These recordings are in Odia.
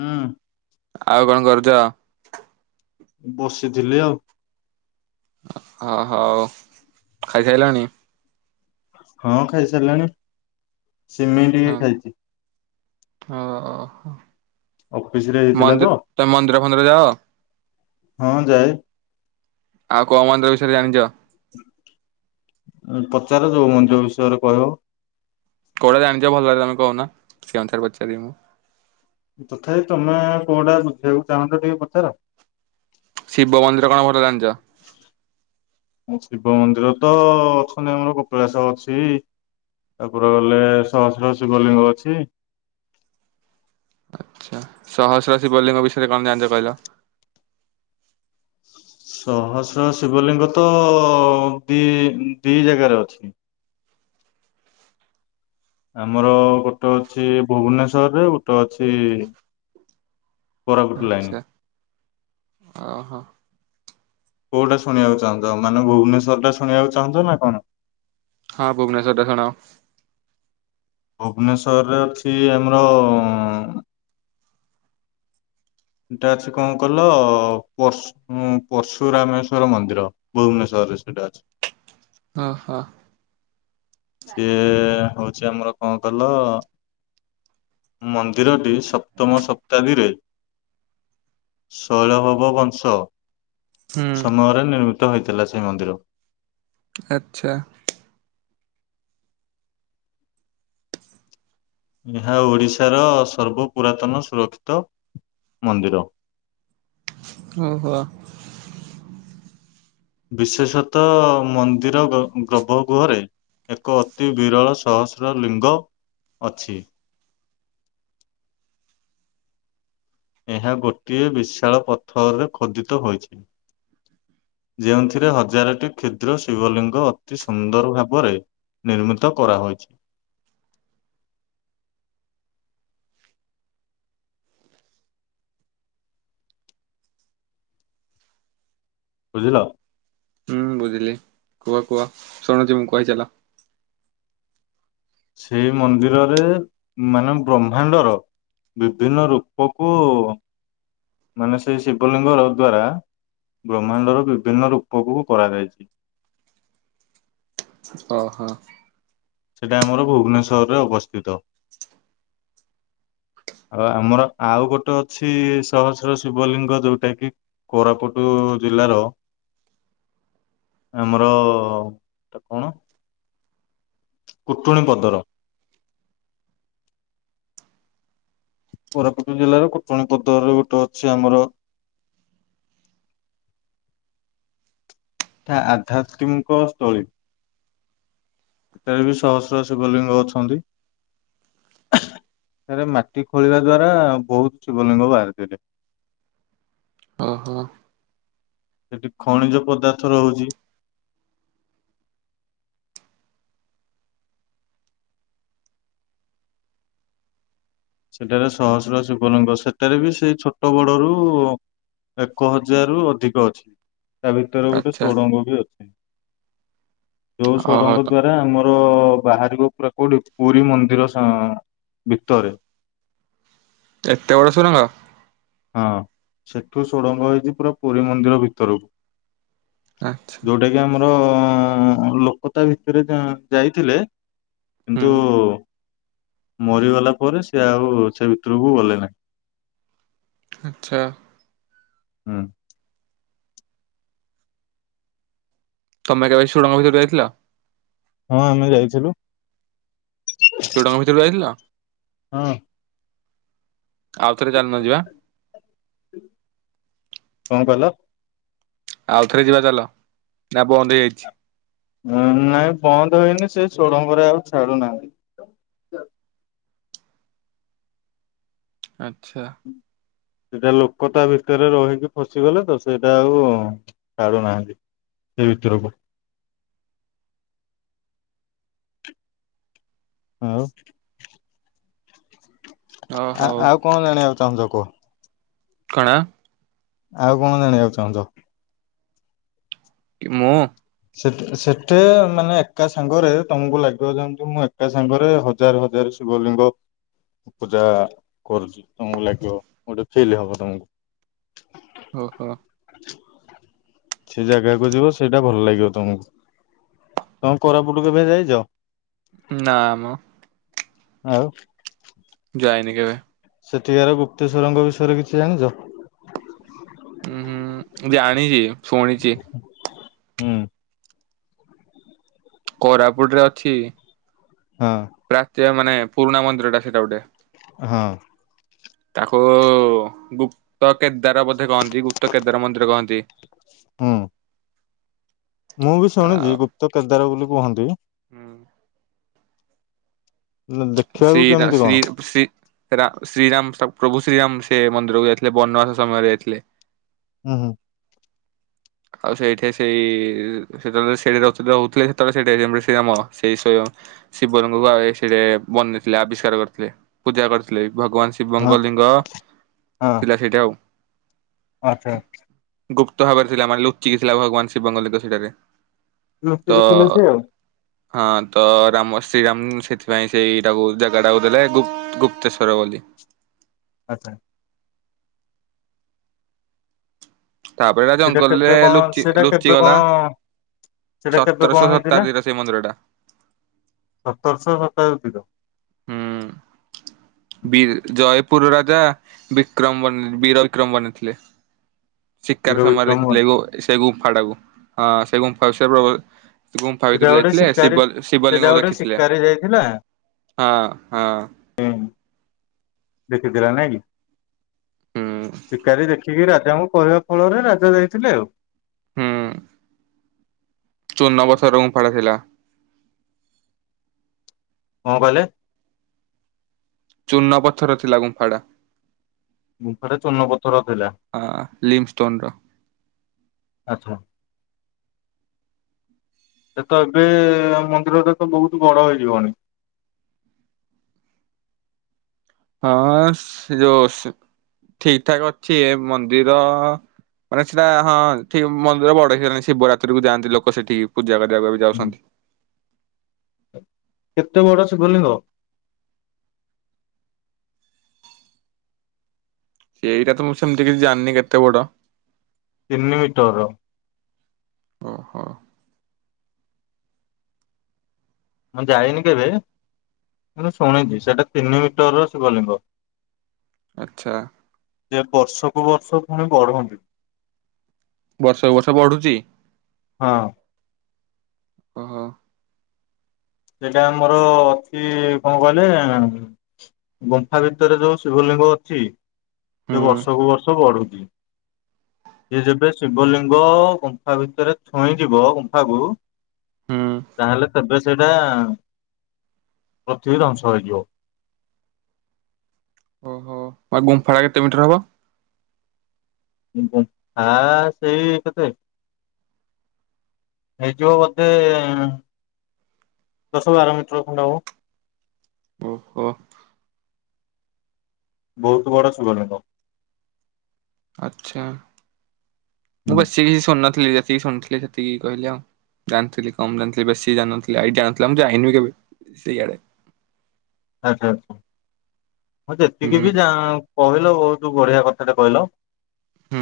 ହୁଁ ଆଉ କଣ କରୁଚ? ବସିଥିଲି ଆଉ। ଅ ହଉ ଖାଇସାଇିଲଣି? ହଁ ଖାଇସାରିଲାଣି ସିମେଇ ଟିକେ ଖାଇଚି। ଓହୋ ଅଫିସ ରେ ହେଇଥିଲା ତ ମନ୍ଦିର୍ ତମେ ମନ୍ଦିର ଫନ୍ଦିର ଯାଅ? ହଁ ଯାଏ। ଆଉ କୋଉ ମନ୍ଦି ବିଷୟରେ ଜାଣିଚ? ଉଁ ପଚାର ଯୋଉ ମନ୍ଦିର ବିଷୟରେ କହିବ। କୋଉଟା ଜାଣିଚ ଭଲରେ ତମେ କହୁନା ସେ ଅନୁସାରେ ପଚାରିବି ମୁଁ। ତଥାପି ତମେ କୋଉଟା ବୁଝିବାକୁ ଚାହୁଁଛ ଟିକେ ପଚାର। ଶିବ ମନ୍ଦିର କଣ ଭଲ ଜାଣିଚ? ଉଁ ଶିବ ମନ୍ଦିର ତ ଅଛନ୍ତି ଆମର କପିଳାସ ଅଛି ତାପରେ ଗଲେ ସହସ୍ର ଶିବଲିଙ୍ଗ ଅଛି। ଆଚ୍ଛା ସହସ୍ରଶିବ ଲିଙ୍ଗ ବିଷୟରେ କଣ ଜାଞ୍ଚ କହିଲ? ସହସ୍ର ଶିବଲିଙ୍ଗ ତ ଦି ଦି ଜାଗାରେ ଅଛି। ଆମର ଗୋଟେ ଅଛି ଭୁବନେଶରେ ଗୋଟେ ଅଛି କୋରାପୁଟ ଲାଇନି। ଅ ହ। କୋଉଟା ଶୁଣିବାକୁ ଚାହୁଁଚ ମାନେ ଭୁବନେଶ୍ଵର ଟା ଶୁଣିବାକୁ ଚାହୁଁଛ ନା କଣ? ହଁ ଭୁବନେଶ୍ୱର ଟା ଶୁଣାଅ ଭୁବନେଶ୍ୱରରେ ଅଛି ଆମର ଏଟା ଅଛି କଁ କଲ ପଶୁ ହୁଁ ପର୍ଶୁରାମେଶ୍ଵର ମନ୍ଦିର ଭୁବନେଶ୍ଵରରେ ସେଇଟା ଅଛି। ଓହୋ ସିଏ ହଉଛି ଆମର କଣ କଲ ମନ୍ଦିରଟି ସପ୍ତମ ଶତାବ୍ଦୀରେ ଶୈଳଭାବ ବଂଶ ହୁଁ ସମୟରେ ନିର୍ମିତ ହେଇଥିଲା ସେଇ ମନ୍ଦିର। ଆଚ୍ଛା। ଏହା ଓଡିଶାର ସର୍ବ ପୁରାତନ ସୁରକ୍ଷିତ ମନ୍ଦିର। ଓହୋ ବିଶେଷତଃ ମନ୍ଦିର ଗର୍ଭ ଗୃହରେ ଏକ ଅତି ବିରଳ ସହସ୍ର ଲିଙ୍ଗ ଅଛି। ଏହା ଗୋଟିଏ ବିଶାଳ ପଥରରେ ଖୋଦିତ ହୋଇଛି। ଯେଉଁଥିରେ ହଜାରଟି କ୍ଷୁଦ୍ର ଶିବଲିଙ୍ଗ ଅତି ସୁନ୍ଦର ଭାବରେ ନିର୍ମିତ କରା ହୋଇଛି। ବୁଝିଲ। ହୁଁ ବୁଝିଲି କୁହ କୁହ ଶୁଣୁଛି ମୁଁ କହିଚାଲ। ସେଇ ମନ୍ଦିରରେ ମାନେ ବ୍ରହ୍ମାଣ୍ଡର ବିଭିନ୍ନ ରୂପକୁ ମାନେ ସେଇ ଶିବଲିଙ୍ଗର ଦ୍ଵାରା ବ୍ରହ୍ମାଣ୍ଡର ବିଭିନ୍ନ ରୂପକୁ କରାଯାଇଛି। ଓହୋ ସେଟା ଆମର ଭୁବନେଶ୍ଵରରେ ଅବସ୍ଥିତ। ଆଉ ଆମର ଆଉ ଗୋଟେ ଅଛି ସହସ୍ର ଶିବଲିଙ୍ଗ ଯୋଉଟା କି କୋରାପୁଟୁ ଜିଲ୍ଲାର ଆମର ଟେ କଣ? କୁଟୁଣି ପଦର। କୋରାପୁଟ ଜିଲ୍ଲାର କୁଟଣୀ ପଦର ଗୋଟେ ଅଛି ଆମର। ଏଇଟା ଆଧ୍ୟାତ୍ମିକଙ୍କ ସ୍ଥଳୀ। ଏଠାରେ ବି ଶସ୍ରହ ଶିବଲିଙ୍ଗ ଅଛନ୍ତି। ସେରେ ମାଟି ଖୋଳିବା ଦ୍ଵାରା ବହୁତ ଶିବଲିଙ୍ଗ ବାହାରିଥିଲେ। ଓହୋ ସେଠି ଖଣିଜ ପଦାର୍ଥ ରହୁଛି। ସେଠାରେ ସହସ୍ର ଶୀବଲିଙ୍ଗ ସେଠାରେ ବି ସେଇ ଛୋଟ ବଡ ରୁ ଏକ ହଜାରରୁ ଅଧିକ ଅଛି ତା ଭିତରେ ଗୋଟେ ଆଚ୍ଛା ଷୋଡଙ୍ଗ ବି ଅଛି ଯୋଉ ଓହୋ ଷୋଡଙ୍ଗ ତ ଦ୍ଵା ସେ ଆମର ବାହାରିବ ପୁରା କୋଉଠି ପୁରୀ ମନ୍ଦିର ଭିତରେ। ଏତେ ବଡ ସୁଡ଼ଙ୍ଗ। ହଁ ସେଠୁ ସୁଡ଼ଙ୍ଗ ହେଇଛି ପୁରା ପୁରୀ ମନ୍ଦିର ଭିତରକୁ। ଆଚ୍ଛା ଆ ଆମର ଲୋକ ତା ଭିତରେ ଯାଇଥିଲେ। କିନ୍ତୁ ହୁଁ ମରିଗଲା ପରେ ସିଏ ଆଉ ସେ ଭିତରକୁ ଗଲେ ନାହିଁ। ଆଚ୍ଛା ହୁଁ ତମେ କେବେ ସୁଡ଼ଙ୍ଗ ଭିତରକୁ ଯାଇଥିଲା? ହଁ ଆମେ ଯାଇଥିଲୁ। ସୁଡଙ୍ଗ ଭିତରକୁ ଯାଇଥିଲ ହଁ। ଆଉଥରେ ଚାଲୁନ ଯିବା। କଣ କହିଲ? ଆଉ ଥରେ ଯିବା ଚାଲ ନା ବନ୍ଦ ହେଇଯାଇଛି? ଉଁ ନାଇଁ ବନ୍ଦ ହୋଇନି ସେ ସୁଡ଼ଙ୍ଗ ରେ ଆଉ ଛାଡୁନାହାନ୍ତି। ଆଚ୍ଛା। ସେଇଟା ଲୋକ ତା ଭିତରେ ରହିକି ଫସିଗଲେ ତ ସେଇଟା ଆଉ କାଢଡୁନାହାନ୍ତି। ସେଇ ଭିତୁରୁକୁ ହଉ ଅ ଆ ହଉ। ଆଉ କଣ ଜାଣିବାକୁ ଚାହୁଁଚ କୁହ। କଣ? ଆଉ କଣ ଜାଣିବାକୁ ଚାହୁଁଚ? ମୁଁ ସେ ସେଠେ ମାନେ ଏକା ସାଙ୍ଗରେ ତମକୁ ଲାଗିବ ଯେମିତି ମୁଁ ଏକା ସାଙ୍ଗରେ ହଜ ହଜାର ହଜାର ଶିବଲିଙ୍ଗ ପୂଜା କରୁଚି ତମକୁ ଲାଗିବ ଗୋଟେ ଫିଲ୍ ହବ ତମକୁ। ଓହୋ। ସେ ଜାଗାକୁ ଯିବ ସେଇଟା ଭଲ ଲାଗି ବ ତମକୁ ତମେ କୋରାପୁଟୁ କେବେ ଯାଇଚ? ନାମ। ଆଉ ଯାଇନି କେବେ ସେଠିକାର ଗୁପ୍ତେଶ୍ୱରଙ୍କ ବିଷୟରେ କିଛି ଜାଣିଚ? ଉଁ ହୁଁ ଜାଣିଚି ସୋଣିଚି। ହୁଁ। କୋରାପୁଟରେ ଅଛି ହଁ। ପ୍ରାଚ୍ୟ ମାନେ ପୁରୁଣା ମନ୍ଦିର ଟା ସେଇଟା ଗୋଟେ। ହଁ। ତାକୁ ଗୁପ ପ୍ତ କେଦାର ବୋଧେ କହନ୍ତି ଗୁପ୍ତ କେଦାର ମନ୍ଦିର କହନ୍ତି। ହୁଁ ମୁଁ ବି ଶୁଣିଚି ଗୁପ୍ତ କେଦାର ବୋଲି କୁହନ୍ତି। ହୁଁ। ଶ୍ରୀ ଦେଖିବାକୁ ରା କେମିତି କଣ? ଶ୍ରୀ ଶ୍ରୀ ରା ଶ୍ରୀରାମ ସବ ପ୍ରଭୁ ଶ୍ରୀରାମ ସେ ମନ୍ଦିରକୁ ଯାଇଥିଲେ ବନବାସ ସମୟରେ ଯାଇଥିଲେ। ହୁଁ ହୁଁ। ଆଉ ସେଇଠି ସେଇ ସେତେବେଳେ ସେଠି ରହୁ ରହୁଥିଲେ ସେତେବେଳେ ସେଠେ ସେ ଟାଇମ ରେ ଶ୍ରୀ ରାମ ସେଇ ସୋୟ ଶିବ ରଙ୍କ କୁ ଆଏ ସେଠେ ବନେଇଥିଲେ ଆବିଷ୍କାର କରିଥିଲେ ପୂଜା କରିଥିଲେ ଭଗବାନ ଶି ହଁ ଶିବଙ୍କ ଲିଙ୍ଗ ଥିଲା ସେଠେ ଆଉ। ଆଛା ଆଛା। ଗୁପ୍ତ ଭାବରେ ଥିଲା ମାନେ ଲୁଚିକି ଥିଲା ଭଗବାନ ଶିବଙ୍କ ଲିଙ୍ଗ ସେଠାରେ। ଲୁଚି ତ କି ଥିଲେ ସେ ଆଉ ହଁ ତ ରାମ ଶ୍ରୀରାମ ସେଥିପାଇଁ ସେଇଟାକୁ ଟାକୁ ଜାଗା ଟାକୁ ଦେଲେ ଗୁ ଗୁପ୍ତେଶ୍ଵର ବୋଲି। ଆଚ୍ଛା। ତାପରେ ଏଟା ସେଟା ଜଙ୍ଗଲରେ କେବେ କଣ ଲୁଚି ସେଇଟା କେବେ ଲୁଚିଗଲା କଣ ସେଟା କେବେ କଣ ସତରଶହ ହେଇଥିଲା ଶତାବ୍ଦୀର ସେଇ ମନ୍ଦିର ଟା ସତରଶହ ସପ୍ତାଦି ର? ହୁଁ। ବି ଜୟପୁର ରାଜା ବିକ୍ରମ ବନ ବୀରକ୍ରମ ବନେଇଥିଲେ। ଶିକାର ବୀର ସମୟରେ ବିକ୍ରମ ଦେଖିଥିଲେ ଗୋ ଏ ସେ ଗୁମ୍ଫାଟାକୁ ହଁ ସେ ଗୁମ୍ଫା ସେ ଗୁମ୍ଫା ସେଟା ଭିତରୁ ଗୋଟେ ଯାଇଥିଲେ ଶିକାରୀ ଶିବ ସେଇଟା ଶିବଲିଙ୍ଗ ଗୋଟେ ଦେଖିଥିଲେ। ଶିକାରୀ ଯାଇଥିଲା ହଁ ହଁ। ହୁଁ। ଦେଖିଥିଲା ନାଇଁ କି? ହୁଁ ଶିକାରୀ ଦେଖିକି ରାଜାଙ୍କୁ କହିବା ଫଳରେ ରାଜା ଯାଇଥିଲେ ଆଉ। ହୁଁ। ଚୂନ ପଥର ଗୁମ୍ଫାଳ ଥିଲା। କଣ କହିଲେ? ଚୂନ ପଥର ଥିଲା ଗୁମ୍ଫାଡ଼ା। ଗୁମ୍ଫାଟା ଚୂନ ପଥର ଥିଲା। ଲିମ୍ ଷ୍ଟୋନ ର ଆଚ୍ଛା। ସେ ତ ଏବେ, ମନ୍ଦିରଟା ତ ବହୁତ ବଡ ହେଇଯିବଣି? ହଁ ସେ ଯୋଉ ସେ ଠିକ ଠାକ ଅଛି, ଏ ମନ୍ଦିର ମାନେ ସେଇଟା ହଁ ଠିକ ମନ୍ଦିର ବଡ ହେଇଗଲାଣି, ଶିବରାତ୍ରୀକୁ ଯାଆନ୍ତି ଲୋକ ସେଠିକି ପୂଜା କରିବାକୁ। ଯାଉଛନ୍ତି। କେତେ ବଡ ଶିବ ଲିଙ୍ଗ? ଏଇଟା ତ ମୁଁ ସେମତି କିଛି ଜାଣିନି କେତେ ବଡ? ତିନି ମିଟରର। ଓହୋ। ମୁଁ ଯାଇନି କେବେ ମୁଁ ଶୁଣିଛି, ସେଇଟା ତିନି ମିଟରର ଶିବଲିଙ୍ଗ। ଆଚ୍ଛା। ସିଏ ବର୍ଷକୁ ବର୍ଷ ପୁଣି ବଢନ୍ତି। ବର୍ଷକୁ ବର୍ଷ ବଢୁଛି? ହଁ। ଓହୋ। ସେଇଟା ଆମର ଅଛି, କଣ କହିଲେ ଗୁମ୍ଫା ଭିତରେ ଯୋଉ ଶିବଲିଙ୍ଗ ଅଛି, ହୁଁ ସେ ବର୍ଷକୁ ବର୍ଷ ବଢୁଛି। ସେ ଯେବେ ଶିବଲିଙ୍ଗ ଗୁମ୍ଫା ଭିତରେ ଛୁଇଁ ଯିବ ଗୁମ୍ଫାକୁ ହୁଁ। ତାହେଲେ ତେବେ ସେଇଟା, ପଥିବୀ ଧ୍ୱଂସ ହୋଇଯିବ। ଓହୋ। ଆ ଗୁମ୍ଫାଟା କେତେ ମିିଟର ହବ? ଗୁମ୍ଫା ସେଇ କେତେ? ହେଇଯିବ ବୋଧେ, ଦଶ ବାର ମିଟର ଖଣ୍ଡେ ହବ। ଓହୋ। ବହୁତ ବଡ ଶିବ ଲିଙ୍ଗ। ଆଚ୍ଛା। ମୁଁ ହୁଁ ବସି କିଛି ଶୁଣନଥିଲି ଯେତିକି ଶୁଣିଥିଲି ସେତିକି କହିଲେ ଆଉ। ଜାଣିଥିଲି କମ୍ ଜାଣିଥିଲି, ବେଶୀ ଜାଣିନଥିଲି ଆଇଡିଆ ନଥିଲା ମୁଁ ଯାଇନି କେବେ ସିଆଡେ। ଆଚ୍ଛା ଆଚ୍ଛା। ମୁଁ ଯେତିକି ହୁଁ ବି ଯା କହିଲ ବହୁତ ବଢିଆ କଥାଟେ କହିଲ ହୁଁ।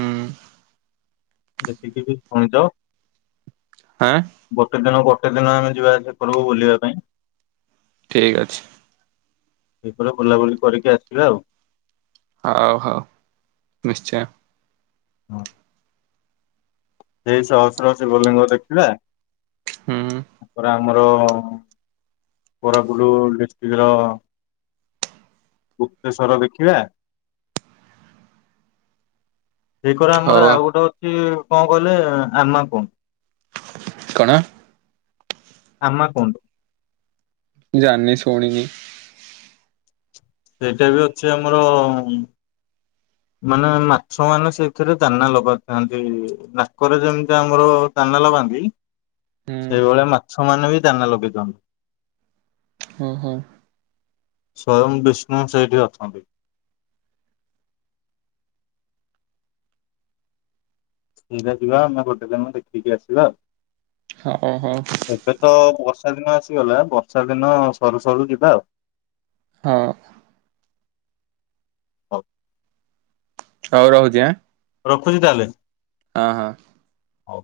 ଯେତିକି ବି ଶୁଣିଛ। ଆଁ? ଗୋଟେ ଦିନ, ଗୋଟେ ଦିନ ଆମେ ଯିବା ଆସିବା କରଉ ବୁଲିବା ପାଇଁ। ଠିକ୍ ଅଛି। ଏକରେ ବୁଲାବୁଲି କରିକି ଆସିବା ଆଉ। ହଉ ହଉ, ନିଶ୍ଚୟ। ହଁ। ସେଇ ସହସ୍ର ଶିବ ଲିଙ୍ଗ ଦେଖିବା, ହୁଁ ତାପରେ ଆମର କୋରାପୁଟ ଡିଷ୍ଟ୍ରିକ୍ଟର ଗୁପ୍ତେଶ୍ଵର ଦେଖିବା ଏକରେ ଆମର ଆଉ ଗୋଟେ ଅଛି କଣ କହିଲେ, ଆମା କୁଣ୍ଡ। କଣ? ଆମା କୁଣ୍ଡ। ଜି ସୁଣି। ସେଇଟା ବି ଅଛି ଆମର ମାନେ ମାଛ ମାନେ ସେଇଥିରେ ଦାନା ଲଗେଇଥାନ୍ତି ନାକରେ ଯେମିତି ଆମର ଦାନା ଲଗାନ୍ତି ହୁଁ ସେଇଭଳି ମାଛ ମାନେ ବି ଦାନା ଲଗେଇ ଦିନ୍ତି। ଓ ହୋ। ସ୍ଵୟଂ ବିଷ୍ଣୁ ସେଇଠି ଅଛନ୍ତି। ଇା ଯିବା ଆମେ ଗୋଟେ ଦିନ ଦେଖିକି ଆସିବା ଆଉ। ହଁ ହୋ। ଏବେ ତ ବର୍ଷା ଦିନ ଆସିଗଲା ବର୍ଷା ଦିନ ସରୁ ସରୁ ଯିବା ଆଉ। ହଁ। ହଉ ହଉ ରହୁଛିି ଆଁ। ରଖୁଛି ତାହେଲେ। ହଁ ହଁ। ହଉ।